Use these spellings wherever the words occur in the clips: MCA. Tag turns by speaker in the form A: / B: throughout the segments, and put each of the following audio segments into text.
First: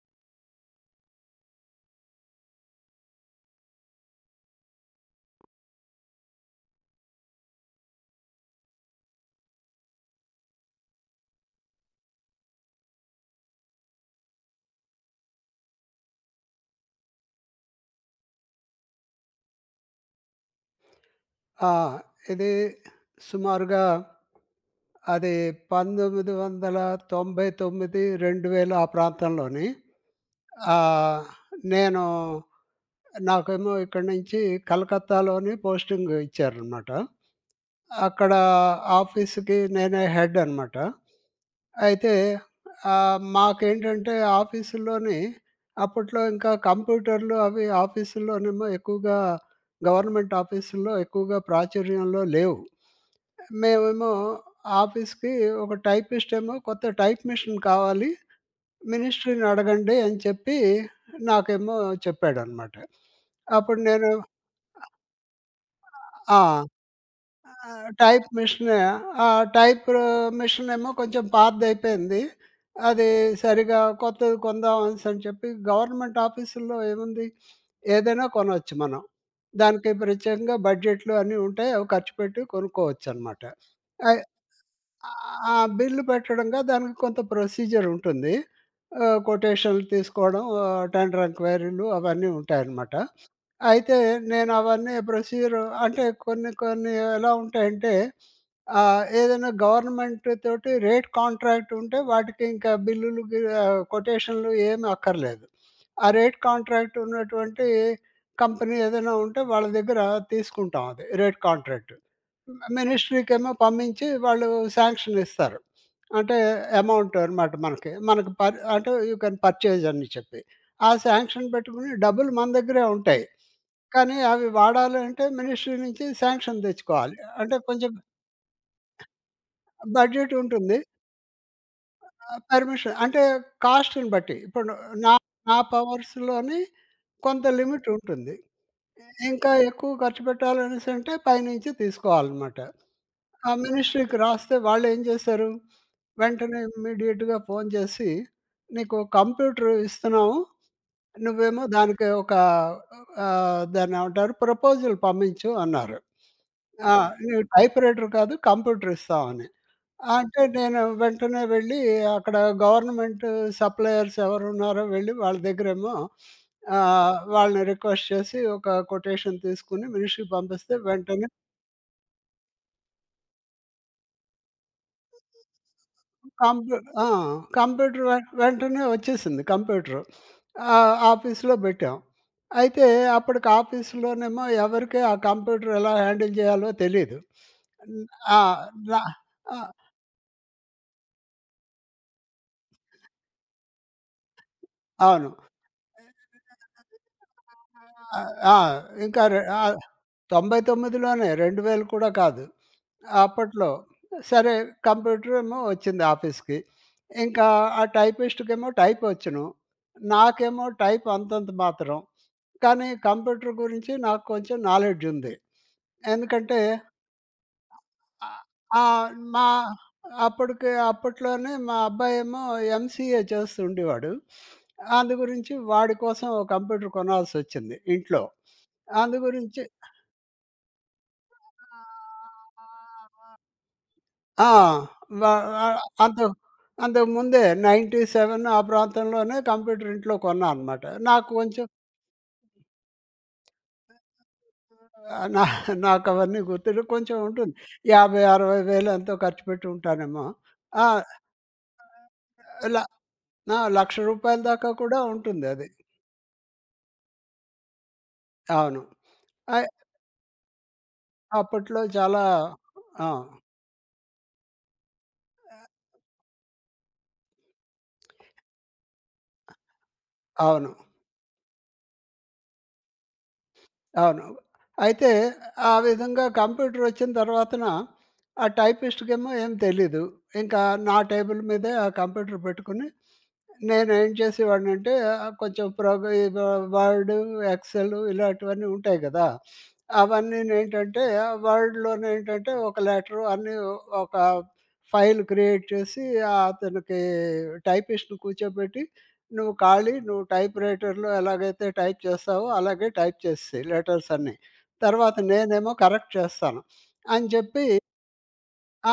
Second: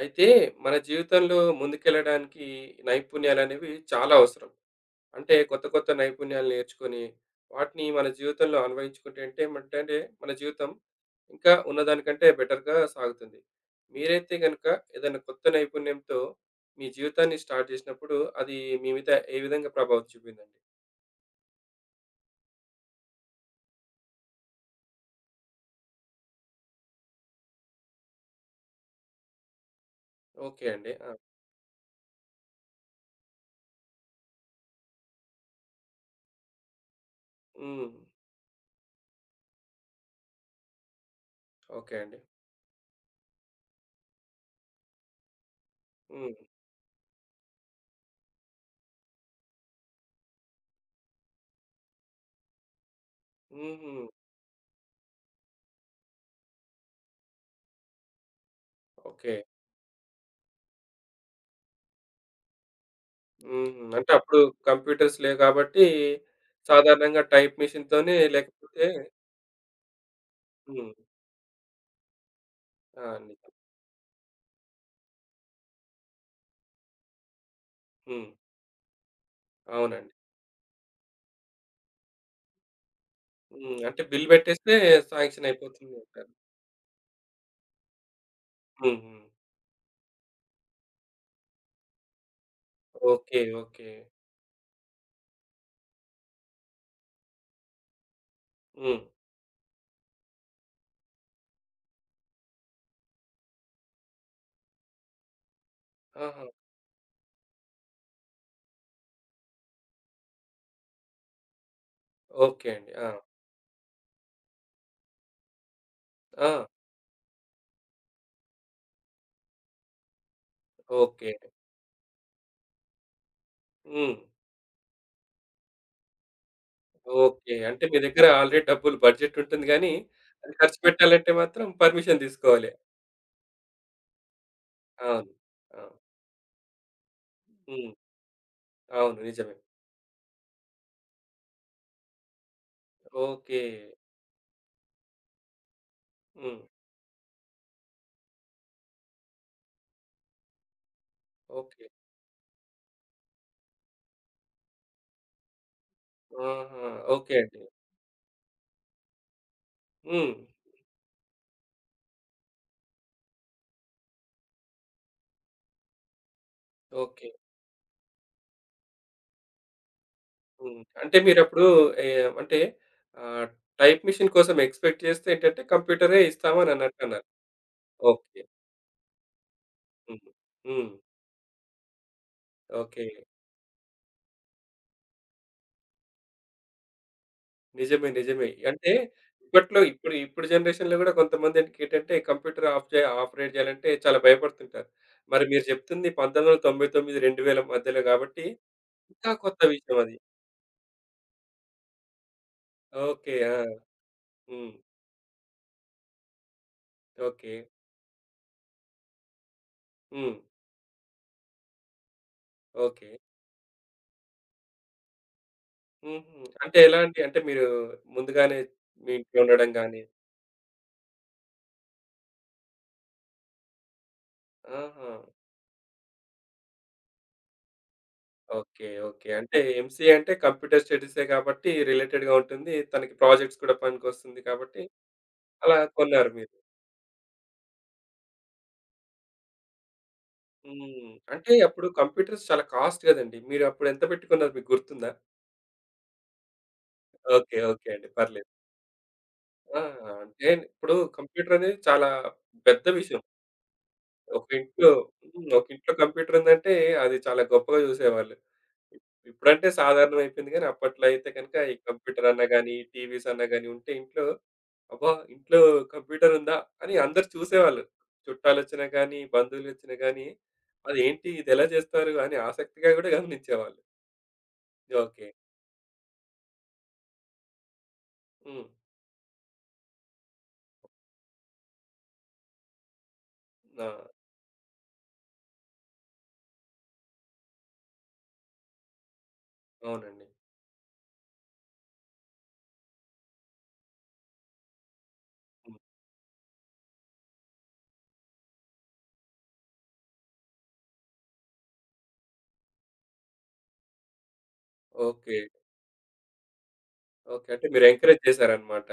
A: అయితే మన జీవితంలో ముందుకెళ్ళడానికి నైపుణ్యాలనేవి చాలా అవసరం. అంటే కొత్త కొత్త నైపుణ్యాలు నేర్చుకొని, వాటిని మన జీవితంలో అన్వయించుకుంటే అంటే ఏమంటంటే మన జీవితం ఇంకా ఉన్నదానికంటే బెటర్‌గా సాగుతుంది. మీరైతే గనుక ఏదైనా కొత్త నైపుణ్యంతో మీ జీవితాన్ని స్టార్ట్ చేసినప్పుడు అది మీ మీద ఏ విధంగా ప్రభావం చూపిందండి?
B: ఆ! ఇది సుమారుగా అది 1999, 2000 ఆ ప్రాంతంలోని.
A: ఓకే అండి. ఆ!
B: ఆహ్, నేను నాకేమో ఇక్కడి నుంచి కలకత్తాలోని పోస్టింగ్ ఇచ్చారనమాట.
A: హ్మ్.
B: అక్కడ ఆఫీస్‌కి నేనే హెడ్ అనమాట.
A: ఓకే
B: అయితే
A: అండి.
B: మాకేంటంటే ఆఫీసుల్లోని అప్పట్లో
A: హ్మ్.
B: ఇంకా కంప్యూటర్లు అవి ఆఫీసుల్లోనేమో ఎక్కువగా గవర్నమెంట్ ఆఫీసుల్లో ఎక్కువగా ప్రాచుర్యంలో లేవు.
A: హుహు.
B: మేమేమో ఆఫీస్‌కి ఒక టైపిస్ట్ ఏమో కొత్త టైప్ మెషిన్ కావాలి.
A: ఓకే.
B: మినిస్ట్రీని అడగండి అని చెప్పి నాకేమో చెప్పాడనమాట. అప్పుడు
A: హ్మ్. అంటే
B: నేను
A: అప్పుడు కంప్యూటర్స్ లేవు కాబట్టి
B: ఆ!
A: సాధారణంగా టైప్
B: ఆహ్,
A: మెషిన్‌తోనే
B: టైప్ మెషిన్
A: లేకపోతే
B: ఆ టైప్ మెషిన్
A: హ్మ్.
B: ఏమో కొంచెం పాతదయిపోయింది.
A: ఆ!
B: అది
A: నిజం.
B: సరిగ్గా కొత్తది కొందాం అనేసని చెప్పి గవర్నమెంట్ ఆఫీసుల్లో ఏముంది?
A: హ్మ్.
B: ఏదైనా కొనొచ్చు మనం. దానికి
A: అవునండి.
B: ప్రత్యేకంగా బడ్జెట్లు అన్నీ ఉంటాయి. అవి ఖర్చు పెట్టి కొనుక్కోవచ్చనమాట.
A: హ్మ్. అంటే
B: అయ్
A: బిల్ పెట్టేస్తే శాంక్షన్
B: ఆ!
A: అయిపోతుంది
B: బిల్లు
A: అంటారు.
B: పెట్టడంగా దానికి కొంత ప్రొసీజర్ ఉంటుంది.
A: హ్మ్. హ్మ్.
B: కొటేషన్‌లు తీసుకోవడం, టెండర్ ఎంక్వైరీలు అవన్నీ ఉంటాయన్నమాట.
A: ఓకే. ఓకే.
B: అయితే నేనవన్నీ ప్రొసీజర్ అంటే కొన్ని కొన్ని ఎలా ఉంటాయంటే,
A: హ్మ్.
B: ఏదైనా గవర్నమెంట్ తోటి రేట్ కాంట్రాక్ట్ ఉంటే వాటికి ఇంకా కొటేషన్‌లు ఏమి అక్కర్లేదు. ఆ రేట్
A: ఆహా!
B: కాంట్రాక్ట్ ఉన్నటువంటి కంపెనీ ఏదైనా ఉంటే వాళ్ళ దగ్గర తీసుకుంటాం అది రేట్ కాంట్రాక్ట్.
A: ఓకే అండి. ఆ!
B: మినిస్ట్రీకేమో పంపించి వాళ్ళు శాంక్షన్ ఇస్తారు. అంటే
A: ఆ!
B: అమౌంట్ అనమాట మనకి. మనకు పర్ అంటే యూ కెన్ పర్చేజ్ అని చెప్పి. ఆ
A: ఓకే.
B: శాంక్షన్ పెట్టుకుని డబ్బులు మన దగ్గరే ఉంటాయి.
A: హ్మ్.
B: కానీ అవి వాడాలి అంటే మినిస్ట్రీ నుంచి శాంక్షన్ తెచ్చుకోవాలి.
A: ఓకే.
B: అంటే
A: అంటే
B: కొంచెం
A: మీ దగ్గర ఆల్రెడీ డబ్బులు బడ్జెట్ ఉంటుంది గానీ,
B: బడ్జెట్
A: అది ఖర్చు
B: ఉంటుంది.
A: పెట్టాలంటే మాత్రం పర్మిషన్ తీసుకోవాలి.
B: పర్మిషన్ అంటే కాస్ట్‌ని బట్టి. ఇప్పుడు నా
A: అవును.
B: నా
A: అవును.
B: పవర్స్‌లోని కొంత లిమిట్
A: హ్మ్.
B: ఉంటుంది.
A: అవును.
B: ఇంకా
A: నిజమే.
B: ఎక్కువ ఖర్చు పెట్టాలనేసంటే పైనుంచి తీసుకోవాలన్నమాట. ఆ
A: ఓకే.
B: మినిస్ట్రీకి రాస్తే వాళ్ళేం చేశారు?
A: హ్మ్.
B: వెంటనే ఇమ్మీడియేట్‌గా ఫోన్ చేసి, "నీకు కంప్యూటర్ ఇస్తున్నాము. నువ్వేమో
A: ఓకే.
B: దానికి ఒక దాన్నేమంటారు ప్రపోజల్ పంపించు" అన్నారు.
A: ఆహా!
B: ఆ!
A: ఓకే
B: "నీకు
A: అండి.
B: టైప్‌రైటర్ కాదు కంప్యూటర్ ఇస్తామని."
A: హ్మ్.
B: అంటే నేను వెంటనే వెళ్ళి అక్కడ గవర్నమెంట్ సప్లయర్స్ ఎవరున్నారో వెళ్ళి వాళ్ళ దగ్గరేమో
A: ఓకే.
B: వాళ్ళని రిక్వెస్ట్ చేసి ఒక కొటేషన్ తీసుకొని మినిస్ట్రీకి పంపిస్తే
A: హ్మ్. అంటే
B: వెంటనే
A: మీరప్పుడు ఏ అంటే ఆహ్, టైప్ మెషిన్ కోసం ఎక్స్‌పెక్ట్ చేస్తే ఏంటంటే కంప్యూటరే ఇస్తాము అని
B: కంప్యూ ఆ!
A: అన్నట్టన్నారు.
B: కంప్యూటర్ వె
A: ఓకే.
B: వెంటనే వచ్చేసింది కంప్యూటరు.
A: హ్మ్. హ్మ్.
B: ఆఫీస్‌లో పెట్టాం. అయితే
A: ఓకే.
B: అప్పటికి ఆఫీస్‌లోనేమో ఎవరికీ ఆ కంప్యూటర్ ఎలా హ్యాండిల్ చేయాలో తెలీదు. హ్మ్.
A: నిజమే.
B: ఆ!
A: నిజమే. అంటే
B: న ఆ!
A: ఇప్పట్లో ఇప్పుడు ఇప్పుడు జనరేషన్‌లో గూడా కొంతమందేంటికేంటంటే కంప్యూటర్ ఆఫ్ ఆపరేట్ చేయాలంటే చాలా భయపడుతుంటారు.
B: అవును.
A: మరి మీరు చెప్తుంది 1999, 2000 మధ్యలో గాబట్టి
B: ఆ! ఇంకా
A: ఇంకా
B: రె
A: కొత్త
B: ఆ!
A: విషయం అది.
B: 99లోనే 2000 కూడా కాదు.
A: ఓకే. ఆ!
B: అప్పట్లో సరే
A: హ్మ్.
B: కంప్యూటర్ ఏమో వచ్చింది ఆఫీస్‌కి. ఇంకా
A: ఓకే.
B: ఆ టైపిస్ట్‌కేమో టైపొచ్చును.
A: హ్మ్.
B: నాకేమో టైప్ అంతంత మాత్రం. కానీ
A: ఓకే.
B: కంప్యూటర్ గురించి నాకు కొంచెం నాలెడ్జ్ ఉంది.
A: హుహు.
B: ఎందుకంటే
A: అంటే ఎలాంటి అంటే మీరు
B: ఆహ్,
A: ముందుగానే
B: ఆ!
A: మీ ఇంట్లో
B: మా
A: ఉండడం గాని
B: అప్పటికి అప్పట్లోనే మా అబ్బాయేమో ఎంసీఏ చేస్తుండేవాడు.
A: ఆహా!
B: అందు గురించి వాడి కోసం ఓ కంప్యూటర్ కొనాల్సొచ్చింది ఇంట్లో.
A: ఓకే.
B: అందు
A: ఓకే. అంటే
B: గురించి
A: ఎంసీఏ అంటే కంప్యూటర్ స్టడీసే కాబట్టి రిలేటెడ్‌గా ఉంటుంది. తనకి ప్రాజెక్ట్స్ కూడా పనికొస్తుంది
B: ఆ!
A: కాబట్టి
B: వ
A: అలా
B: ఆహ్,
A: కొన్నారు
B: అంతకు
A: మీరు.
B: అంతకు ముందే 97 ఆ ప్రాంతంలోనే కంప్యూటర్ ఇంట్లో కొన్నా అనమాట.
A: హ్మ్.
B: నాకు
A: అంటే
B: కొంచెం
A: అప్పుడు కంప్యూటర్స్ చాలా కాస్ట్ గదండీ! మీరు అప్పుడు ఎంత పెట్టుకున్నారు మీకు గుర్తుందా?
B: ఆహ్, నా నాకవన్నీ గుర్తులేదు. కొంచెం ఉంటుంది.
A: ఓకే. ఓకే అండి.
B: 50,
A: పర్లేదు.
B: 60 వేలు ఎంతో ఖర్చు పెట్టి
A: ఆ!
B: ఉంటానేమో.
A: అంటే
B: ఆ!
A: ఇప్పుడు కంప్యూటర్ అనేది చాలా
B: ల
A: పెద్ద విషయం.
B: ఆ! రూ. 1,00,000
A: ఒక
B: దాకా
A: ఇంట్లో
B: కూడా
A: హ్మ్. ఒక
B: ఉంటుందది.
A: ఇంట్లో కంప్యూటర్ ఉందంటే అది చాలా గొప్పగా జూసేవాళ్ళు.
B: అవును.
A: ఇప్పుడంటే
B: అయ్
A: సాధారణం అయిపోయింది గానీ, అప్పట్లో అయితే గనక ఈ
B: అప్పట్లో చాలా.
A: కంప్యూటర్ అన్నా గానీ,
B: ఆ!
A: టీవీస్ అన్నా గానీ ఉంటే ఇంట్లో, అబ్బా! ఇంట్లో కంప్యూటర్ ఉందా? అని అందరూ చూసేవాళ్ళు. చుట్టాలొచ్చినా గానీ, బంధువులొచ్చినా గానీ,
B: అవును.
A: అదేంటి ఇదెలా జేస్తారు అని ఆసక్తిగా గూడా గమనించేవాళ్ళు.
B: అవును. అయితే
A: ఓకే.
B: ఆ విధంగా కంప్యూటరొచ్చిన తర్వాతన ఆ
A: హ్మ్.
B: టైపిస్ట్‌కేమో ఏం తెలీదు. ఇంకా నా టేబుల్ మీదే ఆ కంప్యూటర్ పెట్టుకొని
A: ఆ!
B: నేనేం చేసేవాడినంటే కొంచెం ప్రోగ్ ఇవ వర్డ్, ఎక్సెల్ ఇలాంటివన్నీ ఉంటాయి గదా!
A: అవునండి.
B: అవన్నీనేంటంటే ఆ వర్డ్‌లోనేంటంటే ఒక లెటరు అన్నీ ఒక ఫైల్ క్రియేట్
A: హ్మ్.
B: చేసి అతనికి టైపిస్ట్‌ని కూర్చోబెట్టి నువ్వు ఖాళీ నువ్వు టైప్ రైటర్‌లో ఎలాగైతే టైప్ చేస్తావో అలాగే టైప్ చేసేసేయి లెటర్స్ అన్నీ. తర్వాత
A: ఓకే.
B: నేనేమో కరెక్ట్ చేస్తాను అని
A: ఓకే.
B: చెప్పి
A: అంటే మీరు ఎంకరేజ్ చేశారనమాట.
B: ఆ!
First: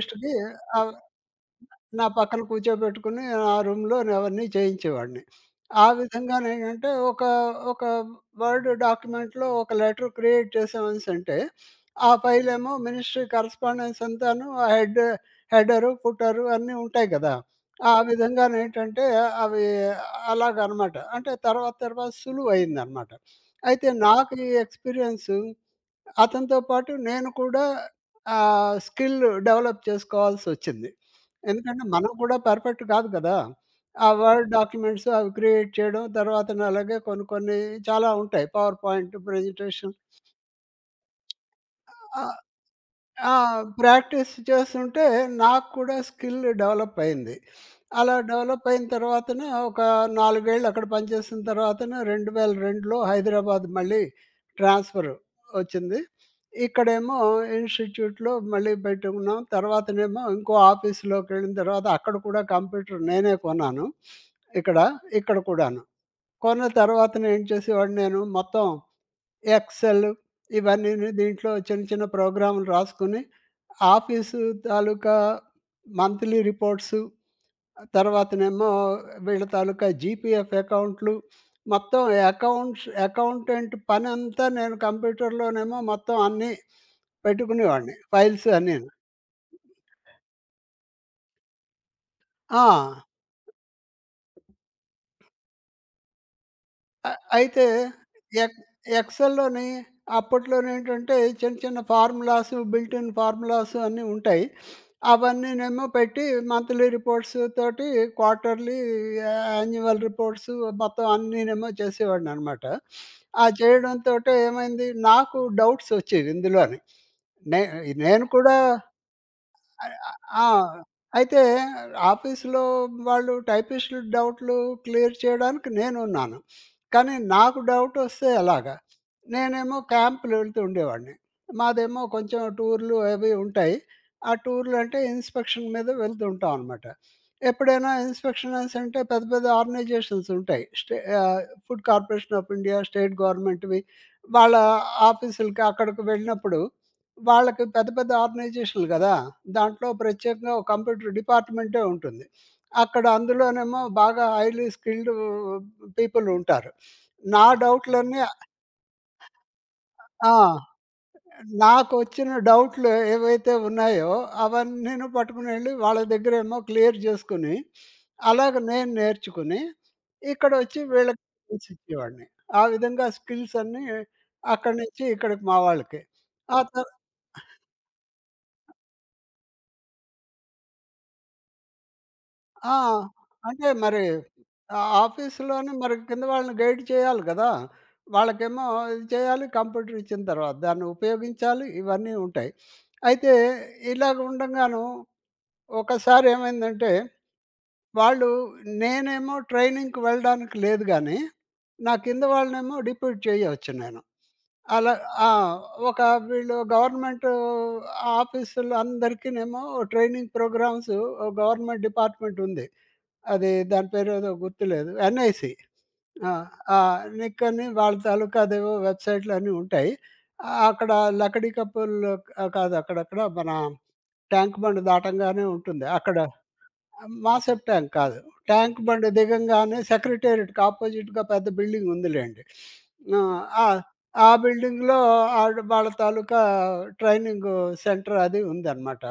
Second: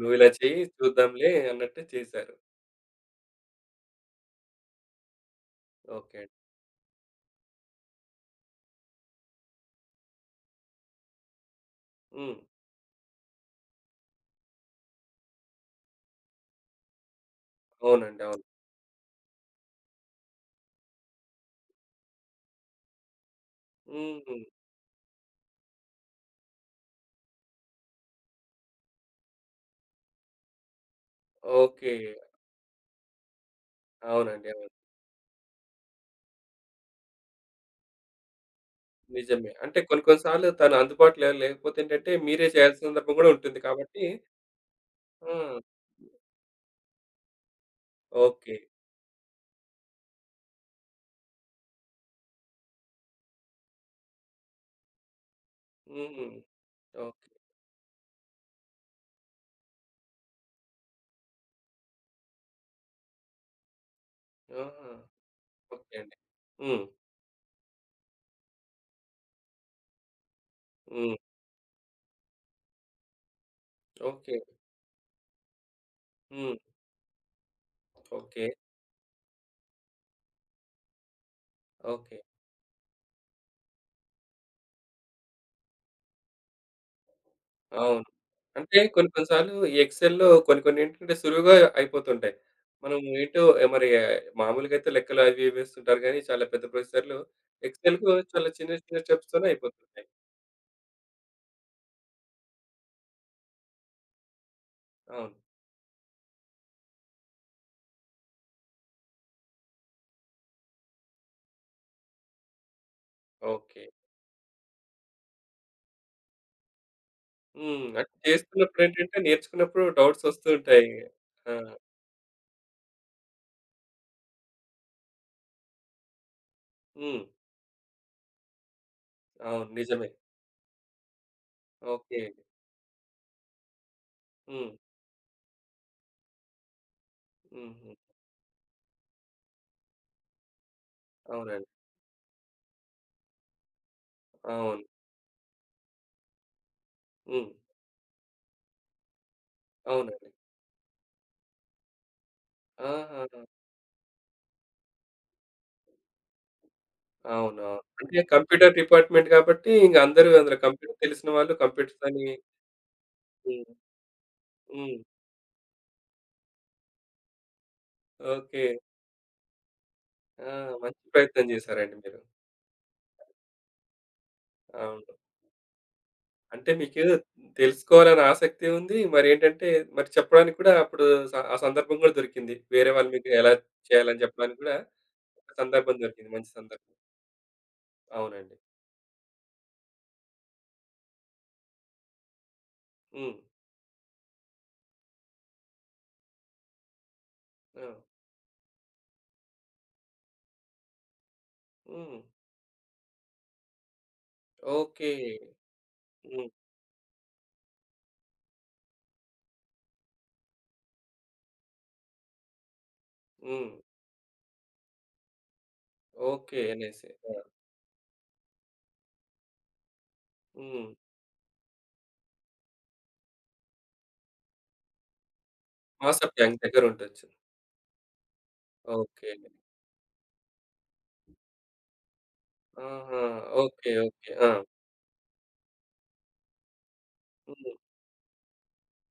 A: "నువ్విలా చెయ్యి
B: ఆ!
A: చూద్దాంలే" అన్నట్టు
B: నా
A: చేశారు.
B: పక్కన కూర్చోబెట్టుకుని నా రూమ్‌లో అవన్నీ చేయించేవాడిని. ఆ
A: ఓకే అండి.
B: విధంగానేంటంటే ఒక వర్డ్ డాక్యుమెంట్‌లో ఒక లెటర్ క్రియేట్ చేసామనేసంటే, ఆ
A: హ్మ్.
B: ఫైలేమో మినిస్ట్రీ కరస్పాండెన్స్ అంతాను ఆ హెడ్ హెడరు, ఫుటరు అన్నీ ఉంటాయి కదా! ఆ
A: అవునండి. అవును.
B: విధంగానేంటంటే అవి అలాగనమాట. అంటే తర్వాత తర్వాత సులువయిందనమాట. అయితే
A: హ్మ్.
B: నాకు ఈ ఎక్స్‌పీరియన్సు అతనితో పాటు నేను కూడా స్కిల్ డెవలప్ చేసుకోవాల్సొచ్చింది. ఎందుకంటే
A: ఓకే.
B: మనం కూడా పర్ఫెక్ట్ కాదు కదా! ఆ
A: అవునండి.
B: వర్డ్
A: అవును.
B: డాక్యుమెంట్స్ అవి క్రియేట్ చేయడం తర్వాతన అలాగే కొన్ని కొన్ని చాలా ఉంటాయి. పవర్ పాయింట్
A: నిజమే. అంటే
B: ప్రెజెంటేషన్.
A: కొన్ని కొన్ని సార్లు తను అందుబాటులో లేకపోతే ఏంటంటే,
B: ఆ!
A: మీరే చేయాల్సిన సందర్భం గూడా
B: ఆ!
A: ఉంటుంది కాబట్టి
B: ప్రాక్టీస్ చేస్తుంటే
A: ఆ!
B: నాకు కూడా స్కిల్ డెవలప్ అయింది. అలా
A: ఓకే.
B: డెవలప్ అయిన తర్వాతన ఒక 4 ఏళ్ళు అక్కడ పనిచేసిన తర్వాతన 2002లో హైదరాబాద్ మళ్ళీ ట్రాన్స్‌ఫర్ వచ్చింది.
A: హ్మ్.
B: ఇక్కడేమో
A: ఓకే.
B: ఇన్‌స్టిట్యూట్‌లో మళ్ళీ పెట్టుకున్నాం. తర్వాతనేమో ఇంకో ఆఫీస్‌లోకెళ్ళిన తర్వాత అక్కడ కూడా కంప్యూటర్ నేనే కొన్నాను. ఇక్కడ,
A: ఆహా!
B: ఇక్కడ కూడాను.
A: ఓకే అండి.
B: కొన్న
A: హ్మ్.
B: తర్వాతన ఏం చేసేవాడిని నేను మొత్తం ఎక్సెల్ ఇవన్నీని
A: హ్మ్.
B: దీంట్లో చిన్న చిన్న ప్రోగ్రామ్‌లు రాసుకొని
A: ఓకే.
B: ఆఫీసు తాలూకా మంత్లీ
A: హ్మ్.
B: Reports,
A: okay.
B: తర్వాతనేమో వీళ్ళ తాలూకా జీపీఎఫ్ అకౌంట్లు, మొత్తం
A: ఓకే.
B: అకౌంట్స్ అకౌంటెంట్ పనంతా నేను కంప్యూటర్‌లోనేమో మొత్తం అన్నీ పెట్టుకునేవాడిని.
A: అవును.
B: ఫైల్స్
A: అంటే
B: అన్నీను.
A: కొన్ని కొన్ని సార్లు ఈ ఎక్సెల్‌లో కొన్ని కొన్ని ఏంటంటే సులువుగా అయిపోతుంటాయి.
B: ఆ!
A: మనం ఏంటో ఏ మరి ఆ, మామూలుగా అయితే లెక్కలు అవి ఇవి వేస్తుంటారు గానీ, చాలా పెద్ద
B: అ
A: ప్రొసెసర్‌లు
B: అయితే
A: ఎక్సెల్‌కు చాలా
B: ఎక్
A: చిన్న చిన్న స్టెప్స్‌తోనే
B: ఎక్సెల్‌లోని
A: అయిపోతుంటాయి.
B: అప్పట్లోనేంటంటే చిన్న చిన్న ఫార్ములాస్, బిల్ట్ ఇన్ ఫార్ములాస్ అన్నీ ఉంటాయి.
A: అవును.
B: అవన్నీనేమో పెట్టి మంత్లీ రిపోర్ట్స్ తోటి క్వార్టర్‌లీ, యాన్యువల్ రిపోర్ట్స్ మొత్తం అన్నీనేమో చేసేవాడిననమాట. ఆ
A: ఓకే.
B: చేయడంతోటే ఏమైంది నాకు డౌట్స్ వచ్చేవి ఇందులోని. నే
A: హ్మ్. అంటే
B: నేను కూడా
A: చేస్తున్నప్పుడేంటంటే, నేర్చుకున్నప్పుడు డౌట్స్
B: ఆ!
A: వస్తూ ఉంటాయి.
B: అయితే
A: ఆ!
B: ఆఫీస్‌లో వాళ్ళు టైపిస్టులు డౌట్లు క్లియర్ చేయడానికి నేనున్నాను. కానీ
A: హ్మ్.
B: నాకు డౌట్ వస్తే ఎలాగా?
A: అవును.
B: నేనేమో
A: నిజమే.
B: క్యాంపులు వెళ్తూ ఉండేవాడిని. మాదేమో
A: ఓకే.
B: కొంచెం టూర్‌లు అవి ఉంటాయి. ఆ
A: హ్మ్.
B: టూర్‌లు అంటే ఇన్స్‌పెక్షన్ మీద వెళ్తూ ఉంటాం అనమాట. ఎప్పుడైనా
A: హుహు.
B: ఇన్స్‌పెక్షనర్స్ అంటే పెద్ద పెద్ద ఆర్గనైజేషన్స్ ఉంటాయి.
A: అవునండి.
B: Food corporation of India, state గవర్నమెంట్‌వి వాళ్ళ
A: అవును.
B: ఆఫీసులకి అక్కడికి వెళ్ళినప్పుడు
A: హ్మ్.
B: వాళ్ళకి పెద్ద పెద్ద ఆర్గనైజేషన్‌లు గదా! దాంట్లో
A: అవునండి.
B: ప్రత్యేకంగా ఒక కంప్యూటర్ డిపార్ట్‌మెంటే ఉంటుంది. అక్కడ
A: ఆహాహా!
B: అందులోనేమో బాగా హైలీ స్కిల్డ్ పీపుల్ ఉంటారు. నా
A: అవునవును.
B: డౌట్‌లన్నీ
A: అంటే కంప్యూటర్ డిపార్ట్‌మెంట్ కాబట్టి ఇంక అందరూ
B: ఆ!
A: అందులో కంప్యూటర్ తెలిసిన వాళ్ళు కంప్యూటర్స్ అని
B: నాకొచ్చిన డౌట్‌లు ఏవైతే
A: హ్మ్.
B: ఉన్నాయో
A: హ్మ్.
B: అవన్నీను పట్టుకుని ఎళ్ళి వాళ్ళ దగ్గరేమో క్లియర్ జేసుకొని, అలాగ
A: ఓకే.
B: నేను నేర్చుకుని,
A: ఆ!
B: ఇక్కడొచ్చి
A: మంచి
B: వీళ్ళకి
A: ప్రయత్నం
B: skills
A: చేశారండి మీరు.
B: ఇచ్చేవాడిని. ఆ విధంగా స్కిల్స్ అన్నీ అక్కడి నుంచి
A: అవును.
B: ఇక్కడికి మా వాళ్ళకి. ఆ
A: అంటే
B: తర్
A: మీకు తెలుసుకోవాలని ఆసక్తి ఉంది. మరేంటంటే మరి చెప్పడానికి కూడా అప్పుడు ఆ సందర్భం కూడా దొరికింది.
B: ఆ!
A: వేరే వాళ్ళు మీకు ఎలా
B: అంటే మరి
A: చేయాలని చెప్పడానికి కూడా
B: ఆ
A: ఒక
B: ఆఫీస్‌లోనే మరి
A: సందర్భం
B: కింద
A: దొరికింది. మంచి
B: వాళ్ళని గైడ్
A: సందర్భం.
B: చేయాలి కదా!
A: అవునండి.
B: వాళ్ళకేమో ఇది చేయాలి, కంప్యూటర్ ఇచ్చిన తర్వాత దాన్ని ఉపయోగించాలి, ఇవన్నీ ఉంటాయి. అయితే
A: హ్మ్.
B: ఇలాగ ఉండంగాను ఒకసారి ఏమైందంటే,
A: ఆ!
B: వాళ్ళు నేనేమో ట్రైనింగ్‌కి వెళ్ళడానికి లేదు గానీ, నా
A: హ్మ్.
B: కింద వాళ్ళనేమో డిప్యూట్ చేయొచ్చు నేను. అలా
A: ఓకే.
B: ఆ! ఒక
A: హ్మ్.
B: వీళ్ళు గవర్నమెంట్ ఆఫీసులు అందరికీనేమో ట్రైనింగ్ ప్రోగ్రామ్స్ గవర్నమెంట్ డిపార్ట్మెంట్ ఉంది. అది
A: హ్మ్.
B: దాని పేరేదో గుర్తులేదు. ఎన్ఐసి. ఆ!
A: ఓకే.
B: ఆ!
A: అనేసి. ఆ!
B: నిక్ అని వాళ్ళ తాలూకా అదేవో వెబ్‌సైట్‌లన్నీ ఉంటాయి.
A: హ్మ్.
B: అక్కడ లకడీ కప్పుల్ కాదు అక్కడక్కడ మన ట్యాంక్ బండ్ దాటంగానే ఉంటుంది. అక్కడ
A: మాస్టర్ ప్లాంక్ దగ్గరుండొచ్చు.
B: ట్యాంక్ కాదు. ట్యాంక్ బండి
A: ఓకే.
B: దిగంగానే సెక్రటేరియట్‌కి ఆపోజిట్‌గా పెద్ద బిల్డింగ్ ఉందిలెండి.
A: ఆహా!
B: ఆహ్, ఆ!
A: ఓకే.
B: ఆ
A: ఓకే. ఆ!
B: బిల్డింగ్‌లో ఆళ్ళు వాళ్ళ తాలూకా ట్రైనింగు
A: హ్మ్.
B: సెంటర్ అది ఉందనమాట.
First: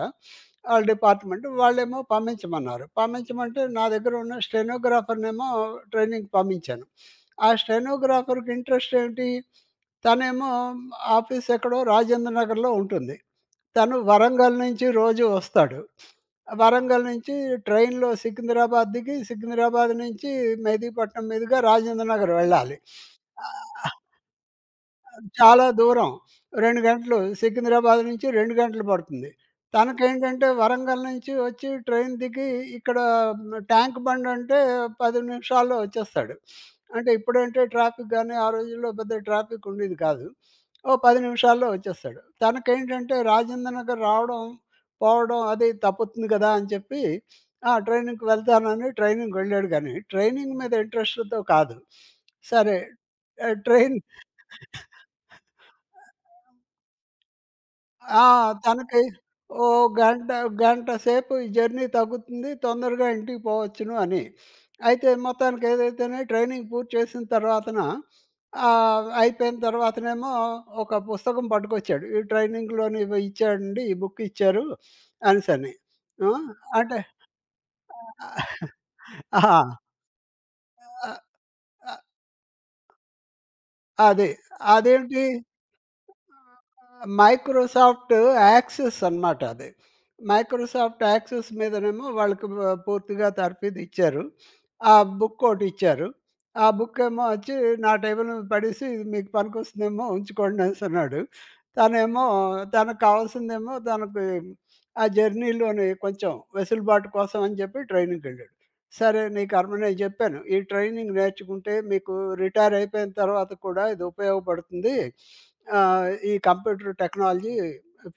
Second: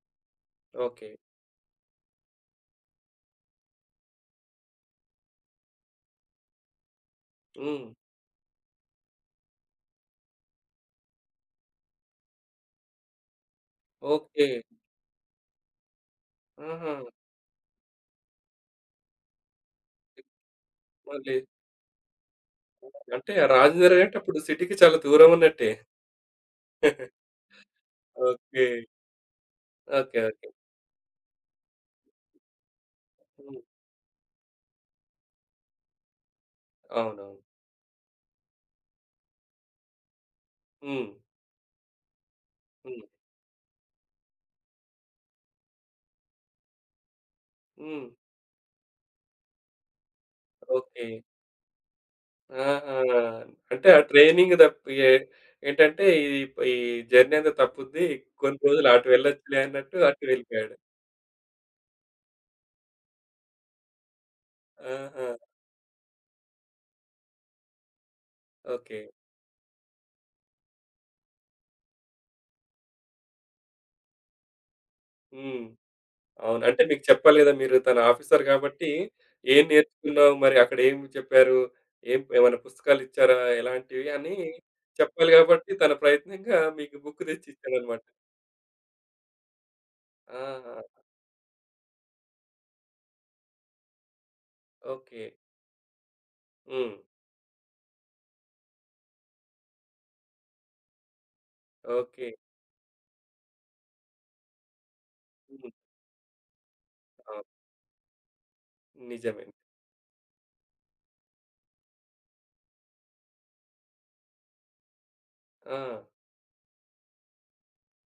B: ఆళ్ళ
A: ఓకే.
B: డిపార్ట్‌మెంట్. వాళ్ళేమో పంపించమన్నారు. పంపించమంటే నా దగ్గర ఉన్న స్టెనోగ్రాఫర్‌నేమో ట్రైనింగ్‌కి పంపించాను. ఆ
A: హ్మ్.
B: స్టెనోగ్రాఫర్‌కి ఇంట్రెస్ట్ ఏంటి? తనేమో ఆఫీస్ ఎక్కడో రాజేంద్ర నగర్‌లో ఉంటుంది. తను
A: ఓకే.
B: వరంగల్ నుంచి రోజు వస్తాడు.
A: ఆహా!
B: వరంగల్ నుంచి ట్రైన్‌లో సికింద్రాబాద్ దిగి, సికింద్రాబాద్ నుంచి మెహదీపట్నం
A: మళ్ళీ
B: మీదుగా రాజేంద్ర నగర్ వెళ్ళాలి.
A: అంటే రాజు
B: ఆహ్,
A: గారంటే అప్పుడు సిటీకి చాలా దూరం
B: చాలా
A: ఉన్నట్టే.
B: దూరం. 2 గంటలు సికింద్రాబాద్ నుంచి 2
A: ఓకే.
B: గంటలు పడుతుంది.
A: ఓకే.
B: తనకేంటంటే
A: ఓకే.
B: వరంగల్ నుంచి వచ్చి ట్రైన్ దిగి ఇక్కడ
A: హ్మ్.
B: ట్యాంక్ బండ్ అంటే 10 నిమిషాల్లో వచ్చేస్తాడు. అంటే
A: అవునవును.
B: ఇప్పుడంటే ట్రాఫిక్ గాని, ఆ రోజుల్లో పెద్ద ట్రాఫిక్ ఉండేది కాదు. ఓ
A: హ్మ్.
B: 10 నిమిషాల్లో వచ్చేస్తాడు.
A: హ్మ్.
B: తనకేంటంటే రాజేంద్ర నగర్ రావడం, పోవడం అది తప్పుతుంది కదా! అని చెప్పి
A: హ్మ్.
B: ట్రైనింగ్‌కి వెళ్తానని ట్రైనింగ్‌కి వెళ్ళాడు గానీ, ట్రైనింగ్ మీద
A: ఓకే.
B: ఇంట్రెస్ట్‌తో కాదు. సరే
A: ఆహా!
B: ఆహ్,
A: అంటే
B: ట్రైన్
A: ఆ ట్రైనింగ్ తప్పి ఏ ఏంటంటే ఈ ఈ జర్నీ అంతా తప్పుద్ది.
B: ఆ!
A: కొన్ని రోజులు
B: తనకి
A: అటు వెళ్ళొచ్చులే
B: ఓ
A: అన్నట్టు అటు
B: గంట,
A: వెళ్ళిపోయాడు.
B: గంట సేపు ఈ జర్నీ తగ్గుతుంది. తొందరగా ఇంటికి పోవచ్చును అని. అయితే
A: ఆహా!
B: మొత్తానికి ఏదైతేనే ట్రైనింగ్ పూర్తి చేసిన తర్వాతన
A: ఓకే.
B: అయిపోయిన తర్వాతనేమో ఒక పుస్తకం పట్టుకొచ్చాడు. ఈ ట్రైనింగ్‌లోని ఇవి ఇచ్చాడండి. ఈ బుక్ ఇచ్చారు
A: హ్మ్.
B: అనేసని. ఆ!
A: అవును. అంటే
B: అంటే
A: మీకు చెప్పలేదా మీరు తను ఆఫీసర్ కాబట్టి
B: ఆ!
A: ఏం
B: ఆ!
A: నేర్చుకున్నావు? మరి అక్కడ ఏం
B: అ
A: చెప్పారు?
B: అ
A: ఏం ఏమైనా పుస్తకాలు ఇచ్చారా? ఎలాంటివి
B: అదే.
A: అని
B: అదేంటి
A: చెప్పాలి కాబట్టి తన ప్రయత్నంగా మీకు బుక్ తెచ్చి ఇచ్చాడన్నమాట.
B: మైక్రోసాఫ్ట్ యాక్సెస్ అనమాట అది.
A: ఆహా!
B: మైక్రోసాఫ్ట్ యాక్సెస్ మీదనేమో వాళ్ళకి వ పూర్తిగా తర్ఫీదు ఇచ్చారు. ఆ
A: ఓకే.
B: బుక్ ఒకటిచ్చారు. ఆ
A: హ్మ్.
B: బుక్ ఏమో వచ్చి నా టేబుల్ మీద పడేసి "ఇది మీకు పనికొస్తుందేమో ఉంచుకోండి" అనేసన్నాడు. తనేమో
A: ఓకే.
B: తనకు కావాల్సిందేమో తనకి ఆ
A: హ్మ్.
B: జర్నీలోని కొంచెం వెసులుబాటు కోసం
A: అవును.
B: అని చెప్పి ట్రైన్‌కెళ్ళాడు. సరే
A: నిజమే.
B: నీకర్మ నేను జెప్పాను. ఈ ట్రైనింగ్ నేర్చుకుంటే మీకు రిటైర్ అయిపోయిన తర్వాత కూడా ఇది ఉపయోగపడుతుంది.
A: ఆ!
B: ఈ కంప్యూటర్ టెక్నాలజీ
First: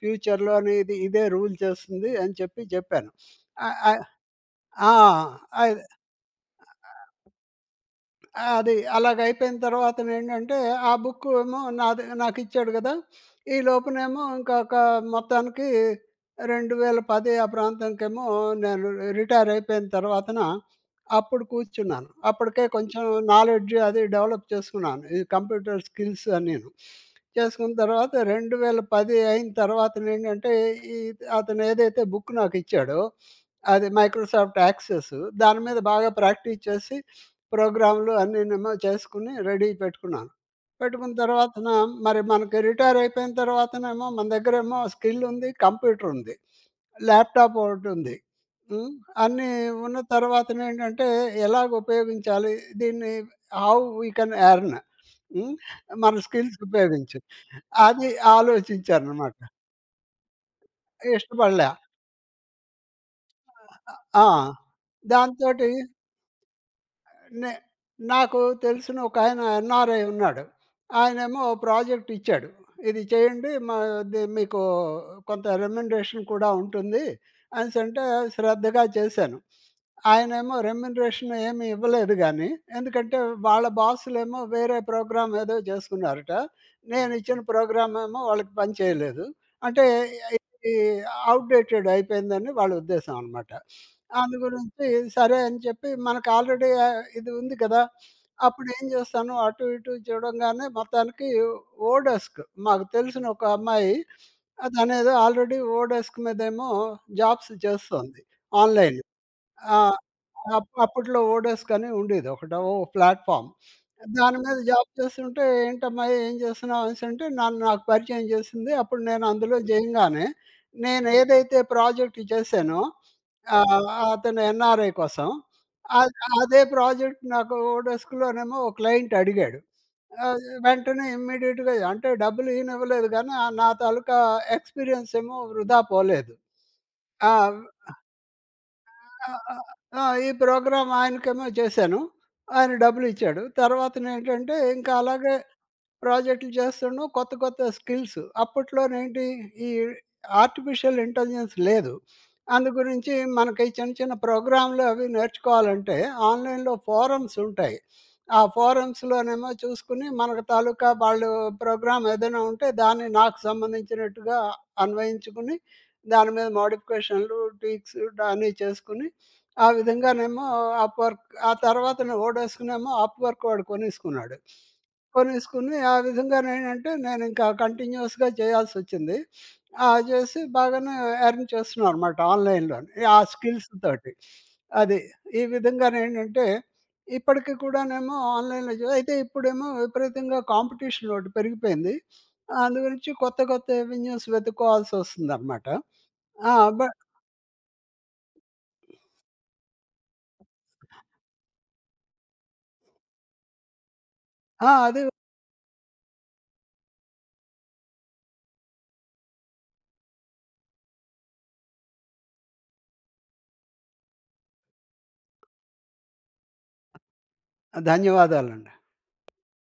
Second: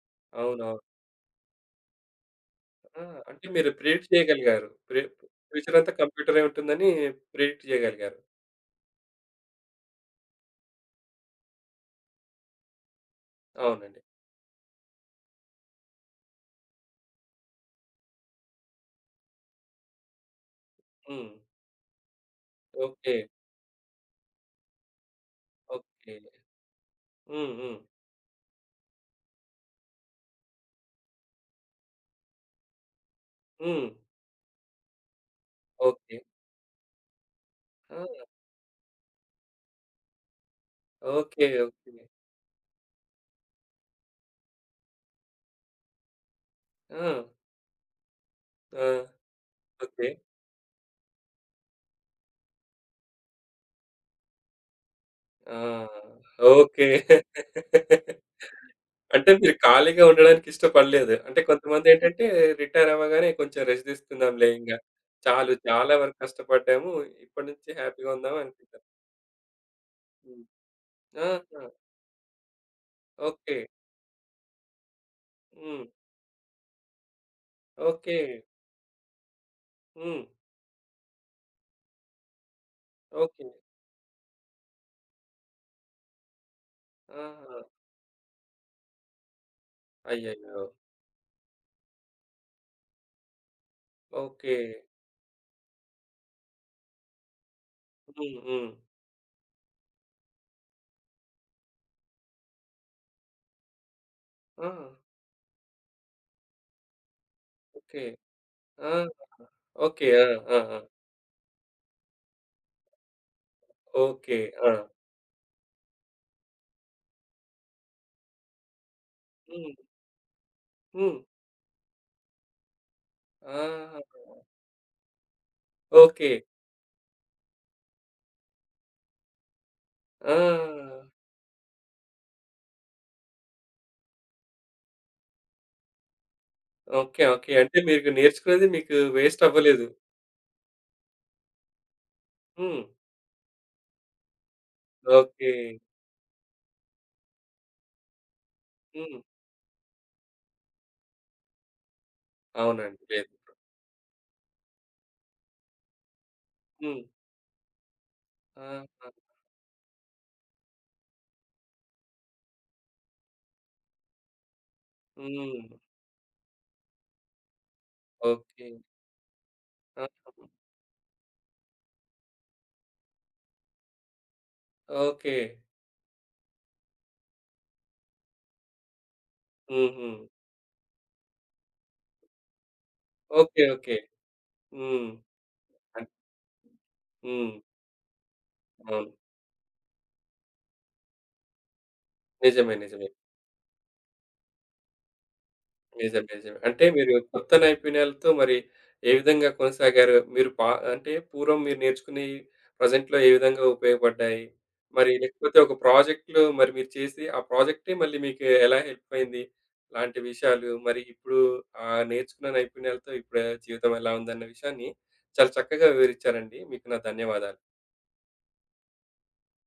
B: ఫ్యూచర్‌లోని
A: అవునవును.
B: ఇదే రూల్ చేస్తుంది అని చెప్పి
A: ఆ!
B: జెప్పాను.
A: అంటే మీరు
B: ఆహ్, ఆహ్
A: ప్రిడిక్ట్ చేయగలిగారు.
B: ఆ!
A: ఫ్యూచర్
B: అది.
A: అంతా కంప్యూటరే ఉంటుందని ప్రిడిక్ట్ చేయగలిగారు.
B: ఆ! అది. అలాగయిపోయిన తర్వాతనేంటంటే, ఆ బుక్కు ఏమో నాది నాకిచ్చాడు గదా! ఈ
A: అవునండి.
B: లోపునేమో ఇంకొక మొత్తానికి 2010 ఆ ప్రాంతానికేమో నేను రిటైర్ అయిపోయిన తర్వాతన
A: హ్మ్.
B: అప్పుడు కూర్చున్నాను. అప్పటికే కొంచెం
A: ఓకే.
B: నాలెడ్జ్ అది డెవలప్ చేసుకున్నాను. ఈ కంప్యూటర్
A: ఓకే.
B: స్కిల్స్ అన్నీను.
A: హ్మ్.
B: చేసుకున్న
A: హ్మ్.
B: తర్వాత 2010 అయిన తర్వాతనేంటంటే, ఈ అతనేదైతే బుక్ నాకిచ్చాడో,
A: హ్మ్.
B: అది మైక్రోసాఫ్ట్ యాక్సెస్ దాని మీద బాగా
A: ఓకే.
B: ప్రాక్టీస్ చేసి ప్రోగ్రామ్‌లు
A: ఆ!
B: అన్నీనేమో చేసుకొని రెడీ పెట్టుకున్నాను. పెట్టుకున్న
A: ఓకే.
B: తర్వాతన
A: ఓకే.
B: మరి మనకి రిటైర్ అయిపోయిన తర్వాతనేమో మన దగ్గరేమో స్కిల్ ఉంది, కంప్యూటర్ ఉంది,
A: ఆ!
B: ల్యాప్‌టాప్ ఒకటుంది.
A: ఆ!
B: హ్మ్. అన్నీ ఉన్న
A: ఓకే.
B: తర్వాతనేంటంటే ఎలాగ ఉపయోగించాలి? దీన్ని హౌ వి కెన్ ఎర్న్ హ్మ్.
A: ఆ!
B: మన స్కిల్స్
A: ఓకే.
B: ఉపయోగించి. అది
A: అంటే
B: ఆలోచించాననమాట.
A: మీరు ఖాళీగా ఉండడానికి ఇష్టపడలేదు. అంటే
B: ఇష్టపడలే.
A: కొంతమందేంటంటే రిటైర్ అవ్వగానే కొంచెం రెస్ట్
B: ఆ!
A: తీసుకుందాంలే ఇంగ. చాలు
B: దాంతోటి
A: చాలా వరకు కష్టపడ్డాము. ఇప్పటి
B: నే
A: నుంచి హ్యాపీగా ఉందాం
B: నాకు
A: అనుకుంటారు.
B: తెలిసిన ఒక ఆయన ఎన్ఆర్ఐ ఉన్నాడు.
A: హ్మ్.
B: ఆయనేమో ఓ
A: ఆహా!
B: ప్రాజెక్ట్ ఇచ్చాడు. ఇది చేయండి
A: ఓకే.
B: మా మీకు కొంత
A: హ్మ్.
B: రెమ్యునరేషన్ కూడా ఉంటుంది అనేసంటే
A: ఓకే.
B: శ్రద్ధగా చేశాను.
A: హ్మ్.
B: ఆయనేమో రెమ్యునరేషన్ ఏమి ఇవ్వలేదు గానీ, ఎందుకంటే
A: ఓకే.
B: వాళ్ళ బాసులేమో వేరే ప్రోగ్రామ్ ఏదో చేసుకున్నారట. నేనిచ్చిన
A: ఆహా!
B: ప్రోగ్రామ్ ఏమో వాళ్ళకి పని చేయలేదు. అంటే
A: అయ్యయ్యో!
B: ఇది ఔట్‌డేటెడ్ అయిపోయిందని వాళ్ళ ఉద్దేశం అన్నమాట. అందు
A: ఓకే.
B: గురించి సరే అని చెప్పి మనకు ఆల్రెడీ ఇది ఉంది కదా!
A: హ్మ్.
B: అప్పుడు
A: హ్మ్.
B: ఏం చేస్తాను అటు ఇటు చూడంగానే మొత్తానికి ఓడెస్క్ మాకు తెలిసిన ఒక అమ్మాయి
A: ఆ!
B: తనేదో ఆల్రెడీ ఓడెస్క్ మీదేమో జాబ్స్
A: ఓకే.
B: చేస్తోంది
A: ఆ!
B: ఆన్‌లైన్. ఆ!
A: ఓకే. ఆ! ఆ!
B: అప్
A: ఆ!
B: అప్పట్లో ఓడెస్క్ అని ఉండేది ఒకటి ఓ ప్లాట్‌ఫార్మ్. దాని
A: ఓకే.
B: మీద
A: ఆ!
B: జాబ్ చేస్తుంటే "ఏంటమ్మా ఏం చేస్తున్నావు?" అనేసంటే నన్ను నాకు పరిచయం చేసింది. అప్పుడు నేను అందులో
A: హ్మ్.
B: చేయంగానే నేను
A: హ్మ్.
B: ఏదైతే ప్రాజెక్ట్ చేశానో ఆ!
A: ఆహా!
B: అతను ఎన్ఆర్ఐ కోసం. అద్
A: ఓకే.
B: అదే ప్రాజెక్ట్ నాకు ఓడెస్క్‌లోనేమో ఓ క్లయింట్ అడిగాడు.
A: ఆ!
B: ఆహ్, వెంటనే ఇమ్మీడియేట్‌గా అంటే డబ్బులు ఈయనివ్వలేదు గానీ, నా తాలూకా ఎక్స్‌పీరియన్స్ ఏమో వృధా పోలేదు.
A: ఓకే.
B: ఆ!
A: ఓకే. అంటే మీకు నేర్చుకునేది మీకు
B: ఆహ్,
A: వేస్ట్
B: ఆహ్,
A: అవ్వలేదు.
B: ఆ! ఈ ప్రోగ్రామ్ ఆయనకేమో చేశాను. ఆయన
A: హ్మ్.
B: డబ్బులిచ్చాడు. తర్వాతనేంటంటే, ఇంకా అలాగే
A: ఓకే.
B: ప్రాజెక్టులు చేస్తున్నాం. కొత్త స్కిల్స్.
A: హ్మ్.
B: అప్పట్లోనేంటి ఈ ఆర్టిఫిషియల్ ఇంటెలిజెన్స్ లేదు.
A: అవునండి.
B: అందుగురించి
A: లేదు.
B: మనకి చిన్న ప్రోగ్రామ్‌లు అవి నేర్చుకోవాలంటే ఆన్‌లైన్‌లో
A: హ్మ్.
B: ఫోరమ్స్ ఉంటాయి. ఆ
A: ఆహా!
B: ఫోరమ్స్‌లోనేమో చూసుకొని మనకు తాలూకా వాళ్ళు ప్రోగ్రామ్ ఏదైనా ఉంటే దాన్ని నాకు సంబంధించినట్టుగా అన్వయించుకుని,
A: హ్మ్.
B: దాని మీద మోడిఫికేషన్‌లు, ట్వీక్స్ అన్నీ
A: ఓకే.
B: చేసుకొని, ఆ
A: ఆహా!
B: విధంగానేమో అప్‌వర్క్ ఆ తర్వాతనే ఓడెస్క్‌నేమో అప్‌వర్క్ వాడు కొనేసుకున్నాడు.
A: ఓకే.
B: కొనేసుకుని ఆ విధంగా నేనంటే నేను ఇంకా కంటిన్యూయస్‌గా చేయాల్సొచ్చింది.
A: హుహు.
B: చేసి బాగానే ఎర్న్ చేస్తున్నాం అనమాట ఆన్‌లైన్‌లోని. ఆ
A: ఓకే.
B: Skills
A: okay.
B: తోటి. అది.
A: హ్మ్.
B: ఈ
A: అన్
B: విధంగానేంటంటే
A: హ్మ్.
B: ఇప్పటికి కూడానేమో ఆన్‌లైన్‌లో చే
A: అవును.
B: అయితే ఇప్పుడేమో విపరీతంగా కాంపిటీషన్ ఒకటి పెరిగిపోయింది.
A: నిజమే.
B: అందు
A: నిజమే.
B: గురించి కొత్త కొత్త అవెన్యూస్ వెతుక్కోవాల్సొస్తుందనమాట.
A: నిజమే.
B: ఆ!
A: నిజమే.
B: బ
A: అంటే మీరు కొత్త నైపుణ్యాలతో మరి ఏ విధంగా కొనసాగారు? మీరు అంటే పూర్వం మీరు నేర్చుకుని ప్రెజెంట్‌లో ఏ విధంగా ఉపయోగపడ్డాయి?
B: ఆ! అది
A: మరి లేకపోతే ఒక ప్రాజెక్ట్‌లో మరి మీరు చేసి ఆ ప్రాజెక్టే మళ్ళీ మీకు ఎలా హెల్ప్ అయింది? లాంటి విషయాలు మరి ఇప్పుడు ఆ నేర్చుకున్న నైపుణ్యాలతో ఇప్పుడు జీవితం ఎలా ఉందన్న విషయాన్ని చాలా చక్కగా వివరించారండి. మీకు నా ధన్యవాదాలు.
B: ధన్యవాదాలండి.